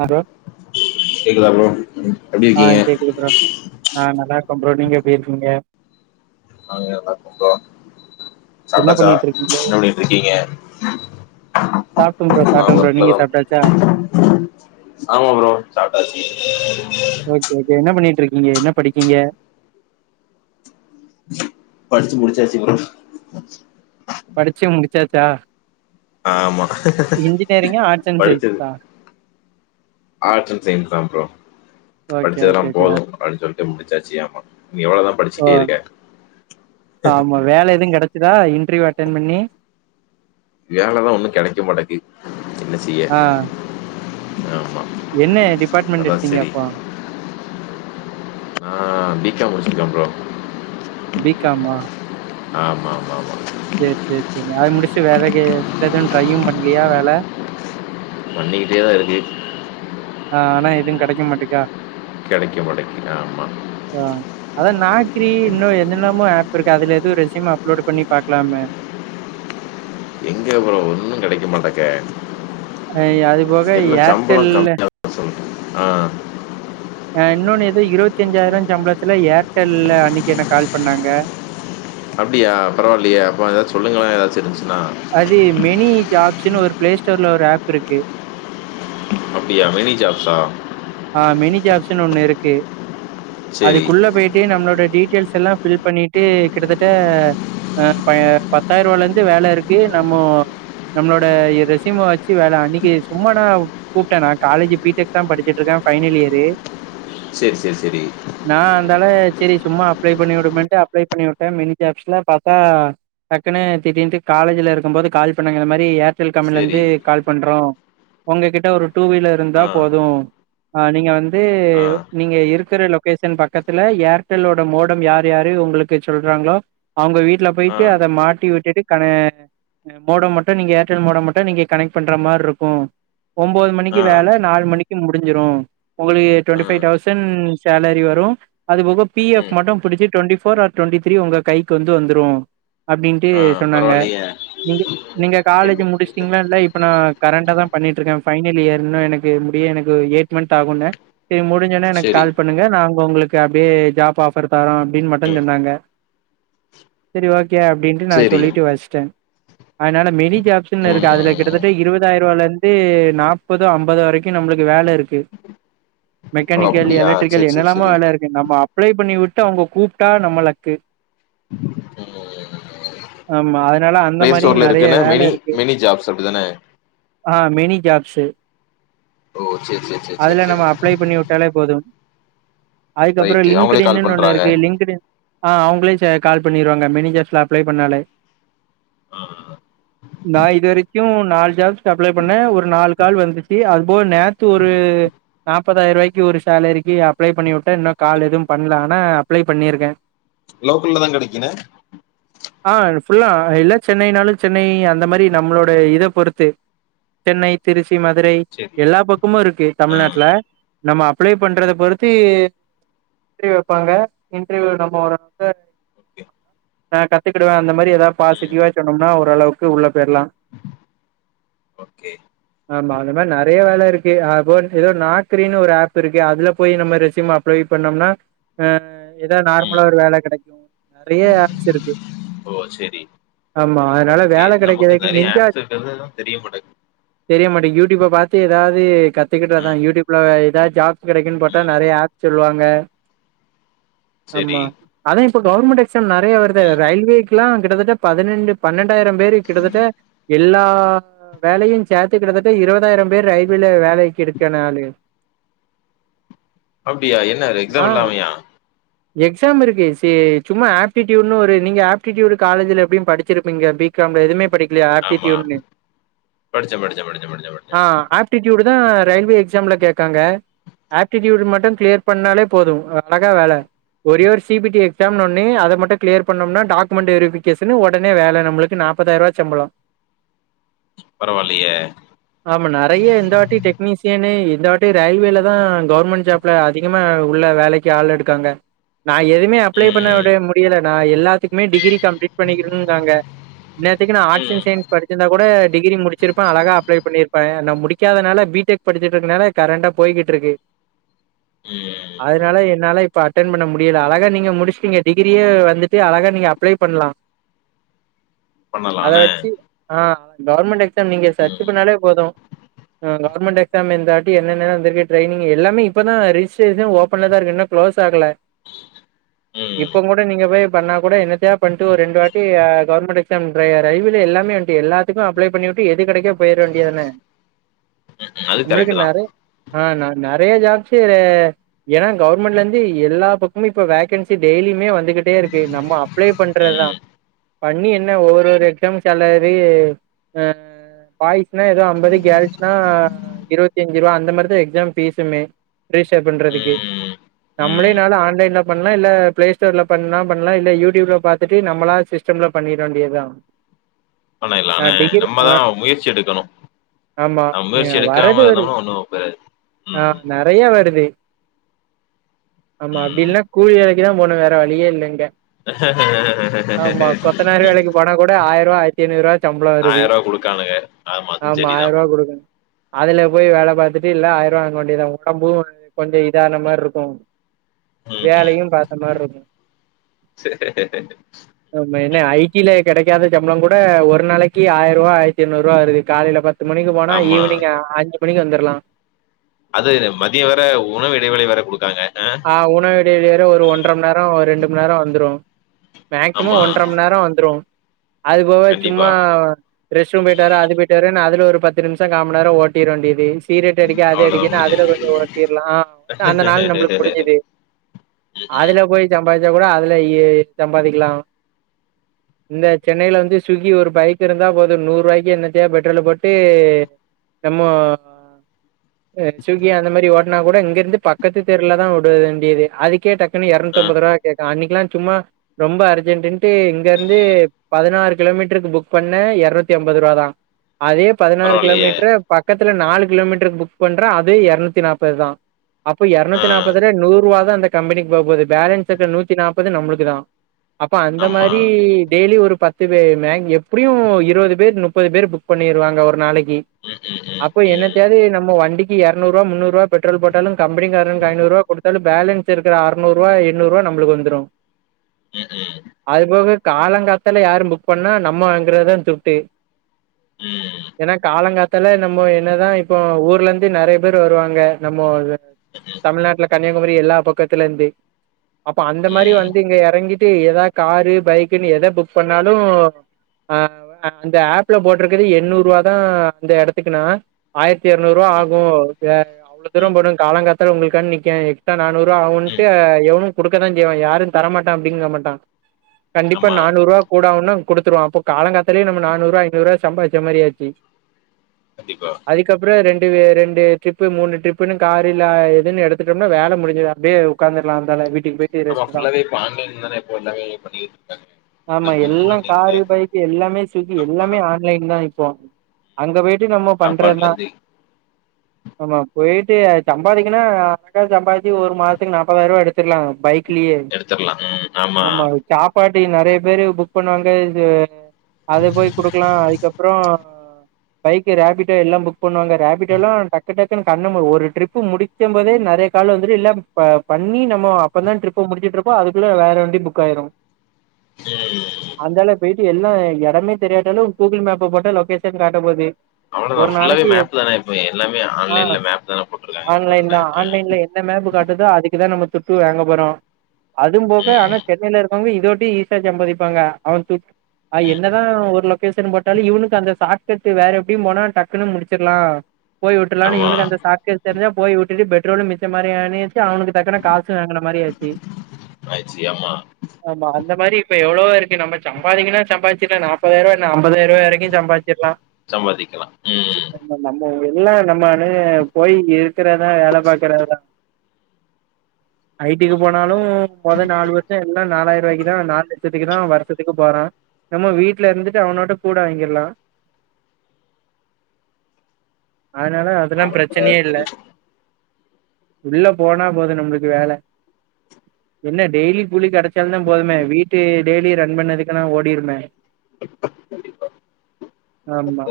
Hello கேக்குதா bro எப்டி ஆ இருக்கீங்க கேக்குது ப்ரோ ஆ நல்லாருக்க ப்ரோ நீங்க எப்டியிருக்கீங்க நாங்க நல்லாருக்க ப்ரோ என்ன சாப்டாச்சா பண்ணிட்டு இருக்கீங்க நுடி எப்டிருக்கீங்க சாப்ட்டே ப்ரோ ஆமா சாப்ட்டே ப்ரோ நீங்க ஒர்க்லதா சாப்ட்டாச்சா ஆமா ப்ரோ சாப்ட்டாச்சி இப்ப இப்போ என்ன பண்ணிட்டிருக்கீங்க என்ன படிக்கீங்க படிச்சு முடிச்சாச்சு ப்ரோ படிச்சு முடிச்சாச்சா ஆமா இன்ஜினியரிங்கா ஆர்ட்ஸ் அண்ட் படிச்சது சயின்ஸா ஆர்ட்ஸ் அண்ட் சயின்ஸ் தா ப்ரோ ஓகே படிச்சதெல்லா ஓகே ஓகே போது படுச்சு படுச்சு முடிச்சாச்சு ஆமா இனி எவ்ளோதா ஓ படிச்சுட்டே இருக்க ஆமா வேல எது கெடைச்சுதா இன்டர்யூ அட்டன் பண்ணி வேலதா ஒன்னு கெடைக்க மாட்டக்கு என்ன செய்ய ஆ ஆமா என்ன டிபார்ட்மெண்ட் அதா எடுத்தீங்க செரி அப்ப நா பி கா ம் முடிச்சிருக்க ப்ரோ பிகாமா ஆமா மா மா செரி செரி செரி அது முடிச்ட்டு வேலைக்கு வேற எது ட்ரையு பண்லயா வேல பண்ணிக்கிட்டே தா இருக்கு ஆனா எதுவு கெடைக்க மாட்டேக்கா கெடைக்க மாட்டேக்குது ஆமா ஏ அதா நாக்ரி இன்னோ என்னென்னமோ ஆஃப் இருக்கே அதுல எதுவு ரெஸ்யூம் அப்லோட் பண்ணி பாக்லாமே எங்க ப்ரோ ஒன்னு கெடைக்க மாட்டக்கே அ அது போக ஏர்டெல்ல சொல்ற ஆ ஆ இன்னொன் ஏதோ இருவத்தஞ்சாயிரோ சம்பளத்ல ஏர்டெல்ல அன்னிக் எனக் கால் பண்ணாங்க அப்டியா பரவால்லியே அப்போ ஏதா சொல்லுங்களே ஏதாச்சிருந்துச்சுன்னா அது மெனி ஜாப்ஸ்ன்னு ஒரு ப்ளே ஸ்டோர்ல ஒரு ஆப் இருக்கு அப்டியா மெனி ஜாப்ஸா ஆ மெனி ஜாப்ஸ்ன்னு ஒண்ணு இருக்கு சரி அதுக்குள்ள போய் டு நம்ளோட டீட்டெய்ல்ஸ் எல்லா ஃபில் பண்ணிட்டு கிட்டத்தட்ட ஆ ப பத்தாயிருவாலேந்து வேல இருக்கு நம்மோ நம்ளோட இ ரெசிம வெச்சி வேல அன்னிக்கி சும்மா நா கூப்ட்டே நா காலேஜி பீ டெக் தா படி சிட்ருக்கே ஃபைனல் இயரு சேர் சேர் செரி நா அந்தாள செரி சும்மா அப்ளை பண்ணி உடுமேன்ட்டு அப்ளை பண்ணி உட்டே மெனி ஜாப்ஸ்ல பாத்தா டக்குனு திடீன்ட்டு காலேஜுல இருக்கம்போது கால் பண்ணாங்க இந்த மாரி ஏர் டெல் சரி கம்பென்லேந்து கால் பண்றோ உங்ககிட்ட ஒரு டூ வீலருந்தா ஆ போது அ நீங்க வந்து ஆ நீங்க இருக்குற லொக் கேஷன் பக்கத்துல ஏர்டெல்லோட மோடம் யாரு யாரு உங்களுக்குச் சொல்றாங்ளோ அவ்ங்க வீட்ல ஆ போய்ட்டு அத மாட்டி விட்டுட்டு கன மோடம் மட்டு நீங்க ஏர்டெல் மோடம் மட்டு நீங்க கனெக்ட் பண்ற மார் இருக்கு ஒம்போது மணிக்கி ஆ வேல நால் மணிக்கி முடிஞ்சிரு உங்களுக்கு ஆ டொன்டிஃபை தௌசன் சேலரி வரு அது போக பி எஃப் ம் மட்டு புடிச்சி twenty four or twenty three உங்க கைக்கு வந்து வந்த்ரு அப்டின்ட்டு ஆ சொன்னாங்க பரவாயில்லையே நீங்க ம், நீங்க காலேஜ எது- முடிஷ் எது? டீங்னா இல்ல இப்ப நா கரன்ட்டா தா பண்ணிட்ருக்க ஃபைனல் இயர்ன்னு எனக்கு முடிய எனக் கு எய்ட் மந்த் ஆகுன்ன செரி முடிஞ்சொன்னே எனக்கு சரி கால் பண்ணுங்க நாங்க உங்களுக்கு அப்டியே ஜாப் ஆப் ஃபர் தரோ அப்டின் மட்டஞ் சொன்னாங்க செரி ஓகே அப்டின் நா சரி சொல்லிட்டு வஸ்டே அய்னால மெனி ஜாப்ஸ்ன்னு ம் இருக்கு அதுல கிட்டத்தட்ட இருவ ஞ்சாயிருவாலேர்ந்து நாப்பது ஐம்பது வரைக்கு நம்பளுக்கு வேல இரு கு ஓ மெக்கானிக்கல் அப்படியா சரி எலக்ட்ரிக்கல் சரி என்னெல்லாமோ சரி வேல இரு க்கு நம்ம அப்ளை பண்ணி விட்டு அவ்ங்க கூப்ட்டா நம்ம லக்கு ம் ஆமா அதனால அந்த மாரியு நறைய வேல இருக்கு சொ அப்டிதான ஆ மெனி ஜாப்ஸு ஓ செர் செ அதல நம்ம அப்ளை பண்ணி உட்டாலே போது அதுக்கப்றோ ரைட்டு அவங்களே லிங்க்டு கால் இன்னு ஒண்ணு பண்ணுறாங்க இருக்கு லிங்க்டு ஆ அவுங்ளே சே கால் பண்ணிருவாங்க மெனி ஜாப்ஸ்ல அப்ளே பண்ணாலே ஆ ஆ நா இது வரைக்கு நால் ஜாப்ஸ்க்கு அப்ளே பண்ண ஒரு நால் கால் வந்துச்சு அதுப்போ நேத்து ஒ ரூ நாப்பதாயிருவாய்க்கு ஒரு சேலரிக்கு அப்ளே பண்ணிவுட்டு இன்னோ கால் எதோ பண்லா அனா அப்ளை பண்ணிருக்கே [inaudible] லோக்கல்லதா கெடைக்குன்ன ஆ ஃபுல்லா எல்லா சென்னைனாலு சென்னை அந்த மாரி நம்ளோட இத பொருத்து சென்னை திருச்சி மதுரை சரி எல்லா பக்கமு இருக்கு ஆ தமிழ்நாட்ல நம்ம அப்ளே பண்றத பொருத்தி இன்ட்ரீவ் வெப்பாங்க இன்ட்ரீவ் நம்ம ஒரு [inaudible] ஓகே. ஆ கத்துக்குடுவே அந்த மாரி எதா ம். பாசிடிவ்வா சொன்னோம்னா ஒரளவுக்கு உள்ள போயிர்லா ஒக்கே ஆமா அந்த மர் நறைய வேல இருக் அ போன்ஸ் எதோ நாக்ரினு ஒரு ஆப் இருக்கு அதுல போய் நம்ம ரெசிம்ம அப்ளை பண்ணம்னா அ எதா ம். நார்மலா ஒரு வேல கெடைக்கு நறைய ஆப்ஸ் இருக்கு ஓ சேரி ஆமா அதனால ஓக்கே வேல நமக்கு கெடைக்கிறதுக்கு நறைய நெஞ்சா ஆப்ஸ் இருக்கற்தேதா தெரியமாட்டங் தெரிய மாட்டேங் யூட்யூப்ப பாத்து எதாவ்த் து கத்துக்கிட்டதா ம், யூட்யூப்ல எதாத் ஜாப்ஸ் கெடக்குன் பாத்தா ம். நறைய ஆப் சொல்வாங்க சரி. ஆம்மா அதா இப்ப கவுர்மண்ட் எக்ஸாம் நறைய வருது ம். ரயில்வேக்குலா கிட்டத்தட்ட பதுனென்டு பன்னண்டாயிர பேர் கிட்டத்தட்ட எல்லா வேலையு சேத்து கிட்டத்தட்ட இருவாதாயிரம் பேர் ரைட் பீல்லே வேலைக் எடுக்க நலு அப்டியா என்ன அது ஆ எக்ஸாம் இல்லாமையா [inaudible] எக்ஸாம் இருக்கு சே சும்மா ஆப்டிட்யூட்னு ஒரு நீங்க ஆப்ட்டிட்யூடடு காலேஜ்ல எப்டியு படிச்சிருப்பீங்க பீக் காம்ல எதுமே படிக்லியா ஆமா. ஆப்டிட்யூட்னு படிச்சேன், படிச்சேன், படிச்சேன், படிச்சேன், ஆ படிச்சேன். ஆப்ட் டிட்யூடுதா ரயில்வே எக்ஸாம்ல கேக்காங்க ஆப்டிட்யூடு மட்டு க்ளியர் பண்ணாலே போது அழகா வேல ஒரே ஒரு சிபிடி எக்ஸாம்னு ஒன்னு அத மட்டு க்ளியர் பண்ணம்னா டாக்குமெண்ட் வெரிபிகேஷன் ஒடனே வேல நம்ளுக்கு நா பத்தாயர்வா சம்பளோ பரவால்லியே ஆம நறைய இந் இந்த வாட்டி டெக்னீசியன் இந்த வாட்டி ரயில்வேல தா கவுர்மண்ட் ஜாப்ல அதிகமா உள்ள வேலக் கி ஆள் எடுக்காங்க நா எதுமே அப்ளோ ம், பண்ணவிட முடியல நா எல்லாத்துக்குமே டிகிரி கம்ப்ளீட் பண்ணிக்கினுங்காங்க என்னேத்துக்கு நா ஆட்ஸ் அண் ம், சைன்ஸ் படிச்சிர்ந்தா கூட டிகிரி முடுச்சிருப் ப அழகா அப்ளை பண்ணிருப்பே நா முடிக்காதனால பீடெக் படிச்சட்ருக்கனேல கரட்டா போய்கிட்ருக்கு ம். அதுனால என்னால இப் இப்ப அட்டென் பண்ண முடியல அழகா நீங்க முடுச்ட்டீங்க டிகிரியே வந்துட்டு அழகா நீங்க அப்ளை பண்லா பண்ணலாம் அத என்ன? வச்சு ஆ கவுர்மண்ட் எக்ஸாம் நீங்க சர்ச்சு ம், பன்னாலே போது அ கவுர்மண்ட் எக்ஸாம் எந்த வாட்டி என்னென்ன வந்துருக்கு ட்ரைனிங் எல்லாமே இப்பதா ரிஸ்ட்டேஷன் ஓப்பன்லதா இருக்கு இன்னு க்ளோஸ் ஆகல ம். இப்போ மொட் நீங்க போய் பண்ண கூட என்னத்யா பண்ட்டு ஓ ரெண்டு வாட்டி கவுர்மண்ட் எக்ஸாம் ட்ரைய ரயில்வே எல்லாமே வந்ட்டு எல்லாத் திக்கு அப்ளோ பன்னிவுட்டு எது கடைக்கோ போயிர வேண்டியதான ம்ஹ்ம். அது நம்ளுக்கு கரெக்ட்டு தான். நிறைய ஆ நறைய ஜாப்சி ஏன்னா கவுர்மண்ட்லேந்து எல்லா பக்கமும் இப்ப வேகன்சி டெய்லியுமே வந்துகிட்டே இருக்கு நம்ம ப்ளே பண்றத்தா ம், பண்ணி என்ன ஒவ்வொரு ஒரு எக்ஸாம் செலரி அ பாய்ஸ்னா எதோ அம்பது கேல் அ இருவத்தி அஞ்சுருவா அந்த மரிதா எக்ஸாம் ஃபீஸுமே ரீஸ்டர் பண்றதுக்கு ம், நம்ளே ம். நாலு ஆன்லைன்ல பண்ணலா இல்ல ப்ளேஸ் ஸ்டர்ல பண்ணா பண்லா இல்ல யூட்யூப்ல பாத்துட்டு நம்மளா சிஸ்டம்ல பண்ணிட வேண்டியதா நா பண்ணைலான டிகிரி ஆ நம்மதா முயற்சி எடுக்கணு ஆமா அ முயற்சி எடுக்காம வரது இருந்தோம்னா ஒன்னு பெறாது ம் நையா வருது ஆமா அப்டி ம். இல்னா கூலி வேலக் கிதா போனு வேற வழியே இல்ல இங்க இன் ஆமா ஆடியபிள் கொத்தனார் வேலைக்கு போனா கூட ஆயருவா ஆயர்த்தி ஐநூறு சம்ள வருது ஆயிர ரூவா குடுக்கானுங்க அதுவு ஆமா சரிதா ஆயருபா குடுக்கணு அதுல போய் வேல பாத்துட்டு இல்ல ஆயிர்வா வாங்க வேண்டியதா [unintelligible] கொஞ்ச இதான மாரிருக்கு ம் ம் வேலையு பாத்த மாரிருக்கு சரி. நம்ப என்ன ஜ டி ல கெடைக்காத சம்பளம் கூட ஒரு நாளைக்கு ஆயிர்வா ஆயிரத்தி எர்நூறுவா வருது காலைல பத்து மணிக் போனா ஆமா ஈவினிங் அஞ்சு மணிக்கு வந்துர்லா அது மதியோ வேற உணவு இடைவெளி வேற கொடுக்காங்க ஹ ஆ உணவு இடவேல ஒரு ஒன்ற மண்நேரோ ஒரு ரெண்டு மண்நேரோ வந்துரு மேக்சிமம் ஆமா ஒன்றமந்நேரோ வந்துரு அது போக சும்மா கண்டிப்பா ரெஸ்டும் போயிட்டு வர அதுபோய்யிட்டுவரன்னு அது ஒரு பத்து நிமிஷ காமண்நேரோ ஓட்டிர் வேண்டியது சீகரெட் அடிக்க அத அவ்ளோதா அடிக்கன்னு அதுல முடிஞ்சுது கொஞ்ச உரத்தீரலா அந்த நாள் நம்ளுக்கு அதுல போய் சம்பாதிச்சா கூட அதுலயே சம்பாதிக்கலா இன் ஆடியபிள் இந்த சென்னைல வந்து சுவ்கி ஒரு பைக் இருந்தா போது நூறு ரூபாய்க்கு என்னத்தா பெட்ரோல் போட்டு நம்ம சுகி அந்த மாதிரி ஓட்னா கூட இங்க இருந்து பக்கத்து தெ ல தா விடுது வேண்டியதுக்கே அதுக்கே டக்குனு ஆ இரநூத்தம்பதுரூபா கேக்கறா அன்னைக்குலா சும்மா ரொம்ப அர்ஜென்டன்ட்டு இங்க இருந்து பதினாறு கிலோமீட்டருக்கு புக் பண்ண இரநூத்தி ஐம்பது ரூபா தா அதே பதினாறு பரவாயில்லையே கிலோமீட்டர் பக்கத்துல நாலு கிலோமீட்டரு புக் பண்ற அதே இருநூத்தி நாப்பது தா அப்போ ஆ நூத்தி நாற்பதுல நூர்ருவா தா அந்த கம்பெனிக்கு போக போகுது பேலன்ஸ் இருக்க நூத்தி நாற்பது நம்ளுக்கு தா அப்ப அந்த ஆமா மாரி டெய்லி ஒரு பத் து பே எப்டியு இருவது பேர் முப்பது பேர் புக் பண்ணிருவாங்க ஒரு நாளைக்கு உம் உம் உம் அப்போ என்ன தோவது நம்ம வண்டிக்கு இருநூறுர்வா முன்னூர்பா பெட்ரோல் போட்டு கம்பனிகார ஐநூறு ரூபா கொடுத்தால பேலன்ஸ் இருக்க அற்நூறு ரூபா எண்ணூறு நம்ளுக்கு வந்துடு உம் உம் அது போக காலங்காத்தால யாரு புக் பண்ணா நம்ம வாங்கறதா சிவ்ட்டு ம் ம் ஏனா காலங்காத் தால நம்ம என்னதா இப்போ ஊர்ல இருந்து நெறைய பேர் வருவாங்க நம்ம தமிழ்நாட்டுல கன்னியாகுமரி எல்லா பக்கத்துல இருந்து அப்ப அந்த மாரி ம் ம் வந்து இங்க இறங்கி ஏதாவது காரு பைக்ன்னு எத புக் பண்ணாலு ஆ அந்த ஆப்பல போட்டிருக்கது எண்ணூறு ரூவா தான் அந்த இடத்துக்குனா ஆயிரத்தி இரநூறு ரூவா ஆகு அவ்வள ம் தூரபோனு காலங்காத்தால உங்களுக்கானு நிக்கே நானூறு ரூபா ஆவுன்ட்டு ம் எவ்வளு குடுக்கதா செய்வா யாரு தரமாட்டே அப்டிங்க மாட்டா கண்டிப்பா ஆமா நானூறுவா கூடஆகும்வா கூடுத்துடுவ அப்ப காலேய நூறுபா சம்பாச்ச மாதிரியாச்சு கண்டிப்பா அதுக்கப்றோம் ரெண்டு ரெண்டு டிரிப்பு மூனு டரிப்புன்னு காரு எல்லா இதுனு எடுத்துட்டோம்னா வேல முடிஞ்சுது அப்டியே உக்காந்துடுலாந்தா வீட்டுக்கு போய் ஆமா ஃபுல்லாவே இப்ப ஆன்லைன் தான இப்போ எல்லாமே பண்ணிட்டு இருக்காங்க ஆமா எல்லாமே எல்லா ஆன்லைன்ல காரு பைக்கு எல்லாமே சுவுங்க்கி ஆமா எல்லாமே ஆ லைன் தா இப்போ அங்க போய்ட்டு நம்ம சாப்பாட்ல பண்றதா இருந்து ஆமா போயிட்டே சம்பாதிக்ன்னா அக்கா சம்பாதிச் ஒரு மாசத்துக்கு நாற்பதாயிரம் ரூபா எடுத்துக்கலா பைக் [unintelligible] எடுத்துர்லா ம் ஆமா சாப்பாட்டு நெறைய பேரு புக் பண்ணுவாங்க அது போய் குடுக்கலா அதுக்கப்றோ பைக் ரேபிடோ எல்லாம் புக் பண்ணுவாங்க ராபிடோ எல்லா டக்கு டக்குன்னு கண்ண ஒரு ட்ரிப் ப்பு முடிக்கம் போதே நெறைய கால் வந்துட்டு இல்ல ப பண்ணி நம்ம அப்பதா டிரிப்ப முடிச்சி டிரிப் ப்ப அதுக்குள்ள வேற வண்டி புக் ஆயிரும் ம் அந்தால போயிட்டு எல்லா எடமே தெரியாட்டாலு கூகுள் மேப்ப போட்டா லொகேஷன் காட்ட போது அவ்ள தா ஒரு ஃல்லாவே நாளைக்கு எப் மேப்பு தா எப்மே எல்லாமே ஆ ஆன்லைன்ல மேப் தான போட்ருக் ஆன்லைன் தா ஆன்லைன்ல என்ன மேப்பு காட்டுதோ அதுக்குதா நம்ம துட்டு வாங்க போறோ அதும் போக்க ம் ஆனா ம் சென்னைல இருக்கவங்க இதோட்டி ஈசியா சம்பாதிப்பாங்க அவன் துட் ஆ ம் என்ன தா ஒரு லொக்கேசன் போட்டாலு இவனுக்கு அந்த சாட் கட்டு வேற எப்டியு போனா டக்குன்னு முடிச்சிட்லா போய் விட்ருலான்னு ஆமா இனுக்கு அந்த சாட்கட் தெரிஞ்சா போய் வுட்டுட்டு பெட்ரோலு மிச்ச மாரி ஆனேச்சு அவனுக்கு டக்குன காசு வாங்குன மாரி ஆச்சு ஆயிச்சு ஆமா ஆமா அந்த மாரி இப்ப எவ்ளவோ இருக்கு நம்ம சம்பாதிக்கனு சம்பாச்சி என்ன நாப்பதாயிவா என்ன ஐம்பதாரூவா வரைக்கு சம்பாச்சிக்லா சம்பாதிக்லா ம் நம்ம நம்ம எல்லா நம்மானு போய் இருக்குறதா வேல பாக்குறதா ஐ டிக்கு போனாலு மொத நாலு வருஷோ எல்லா நாலாயிரூவாய்க்கு தா நாலு இஷ்டதுக்கு தா வருஷத்துக்கு போறா நம்ம வீட்ல இருந்துட்டு அவனோட கூட வாங்கிற்லா அதனால அதெல்லா பிரெச்சனயே இல்ல உள்ள போனா போது நம்ளுக்கு வேல என்ன டெய்லி கூலி கெடச்சாலுந்தா போதுமே வீட்டு டெய்லி ரன் பண்ணதுக்கு ஆனா ஓடிருமே கண்டிப்பா ஆமா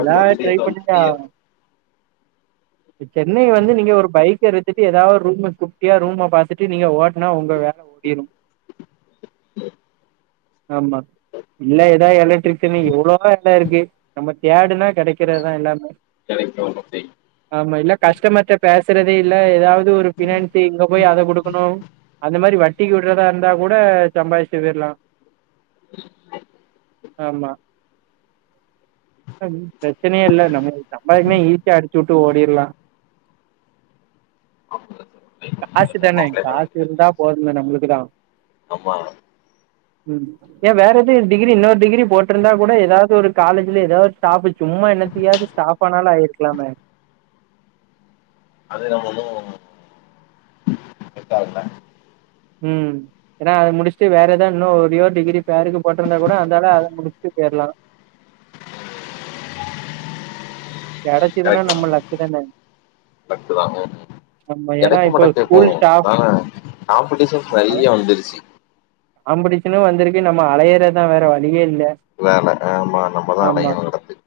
எதா ட்ரை பண்ணுங்க இந்த சென்னை வந்து நீங்க ஒரு பைக்க எடுத்துட்டு ஏதா ரூம்ம குட்டியா ரூம்ம பாத்துட்டு நீங்க ஓட்னா ஒங்க வேல பேய்ரும் ஆமா இல்ல ஏதா எலக்ட்ரிக்ஸனு எவ்ளோ வேல இருக்கு நம்ம தேடுனா கெடக்குறதுதா எல்லாமே [unintelligible] ஆமா இல்ல கஸ்டமர்ட்ட பேசறதே இல்ல ஏதாவ து ஒரு பினான்சி இங்க போய் அத குடுக்கணு அது மாரி வட் டிக்கு விட்றதா இருந்தா கூட சம்பாரிச்சி போய்ர்லா ஆமா பிரெச்சனயே இல்ல நமக் சம்பாதிக்குனா ஈ சியா அடிச்சு வுட்டு ஓடிர்லா காசு தான அப்ளை பண்ண காசு வேண்டியதா இருக்கு. இருந்தா போதும்ல நம்மளுக்குதா ஆமா ம் ஏ வேற ஏது டிகிரி இன்னொரு டிகிரி போட்ருந்தா கூட ஏதாது ஒரு காலேஜ்ல ஏதா ஒரு ஸ்டாஃப்பு சும்மா என்னத்தயாது ஸ்டாஃப் ப்பனாலு ஆயிர்க்லாமே அது நம்ம இன்னு செட்டாகல ம் ஏனா அது முடிச்சுட்டு வேற ஏதா இன்னு ஒரே ஒரு டிகிரி பேருக்கு போட்ருந்தா கூட அந்தால அத முடிச்சுட்டு பேய்ர்லா கெடச்சிதுனா கெடைக்கல நம்ம லக்கு தான லக்கு தா ம் ம் ஏன்னா கெடக்கு இப்போ மாட்டக் கேப்போ ஸ்கூல் ஸ்டாஃப் அ காம்படிஷன்ஸ் அதா நெறையா வந்துருச்சு காம்படிஷனு வந்துருக்கு நம்ம அலையறதா வேற வழியே இல்ல வேல ஆமா நம்மதா ஆமா அலையனு கெடந்து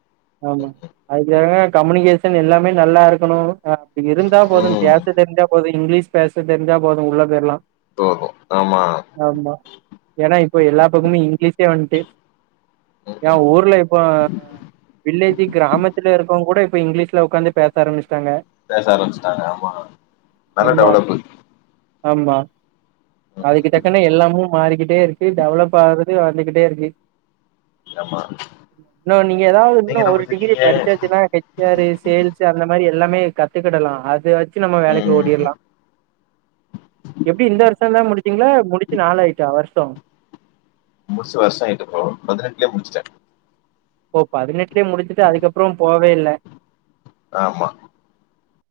ஆமா அதுக்காக கம்யூனிகேஷன் எல்லாமே நல்லா இருக்கணு அப்டி இருந்தா போது ம் கேஸ் [unintelligible] தெரிஞ்சா போது இங்லீஷ் பேச தெரிஞ்சா போது உள்ள போய்ர்லா ஓஹோ ஆமா ஆமா ஏனா இப்போ எல்லா பக்கமு இங்கிலீஷே வன்ட்டு ம் ஏ ம் ஊர்ல இப்போ வில்லேஜு கிராமத்துல இருக்கவே கூட இப்ப இங்லீஷ்ல உக்காந்து பேச ஆரம்பிச்சிட்டாங்க பேச ஆரம்பிச்சுட்டாங்க ஆமா நல்லா ஆமா டெவலப்பு ஆமா ம் ம் அதுக்கு தக்கன எல்லாமு மாறிக்கிட்டே இருக்கு டெவலப் ஆகு [unintelligible] வந்துக்கிட்டே இருக்கு ஆமா இன்னு நீங்க ஏதாது இன்னு நீங்க என்ன ஒரு டிகிரி முடிச்சிருக்கீங்க படிச்சாச்சுனா சேரு சேல்ஸ் அந்த மாரி எல்லாமே கத்துக்கிடலா அத வச்சு நம்ம வேலைக்கு ம் ஓடிர்லா எப்டி இந்த வருஷோந்தா முடிச்சீங்களா முடிச்சு நாளா ஆயிட்டா வருஷோ முடிச்சு வருஷோ ஆய்ட்டு ப்ரோ பதினெட்லே முடிச்சுட்ட ஓ பதினெட்லே முஞ்சுட்டு அதுக்கப்புறோ போவே இல்ல ஆமா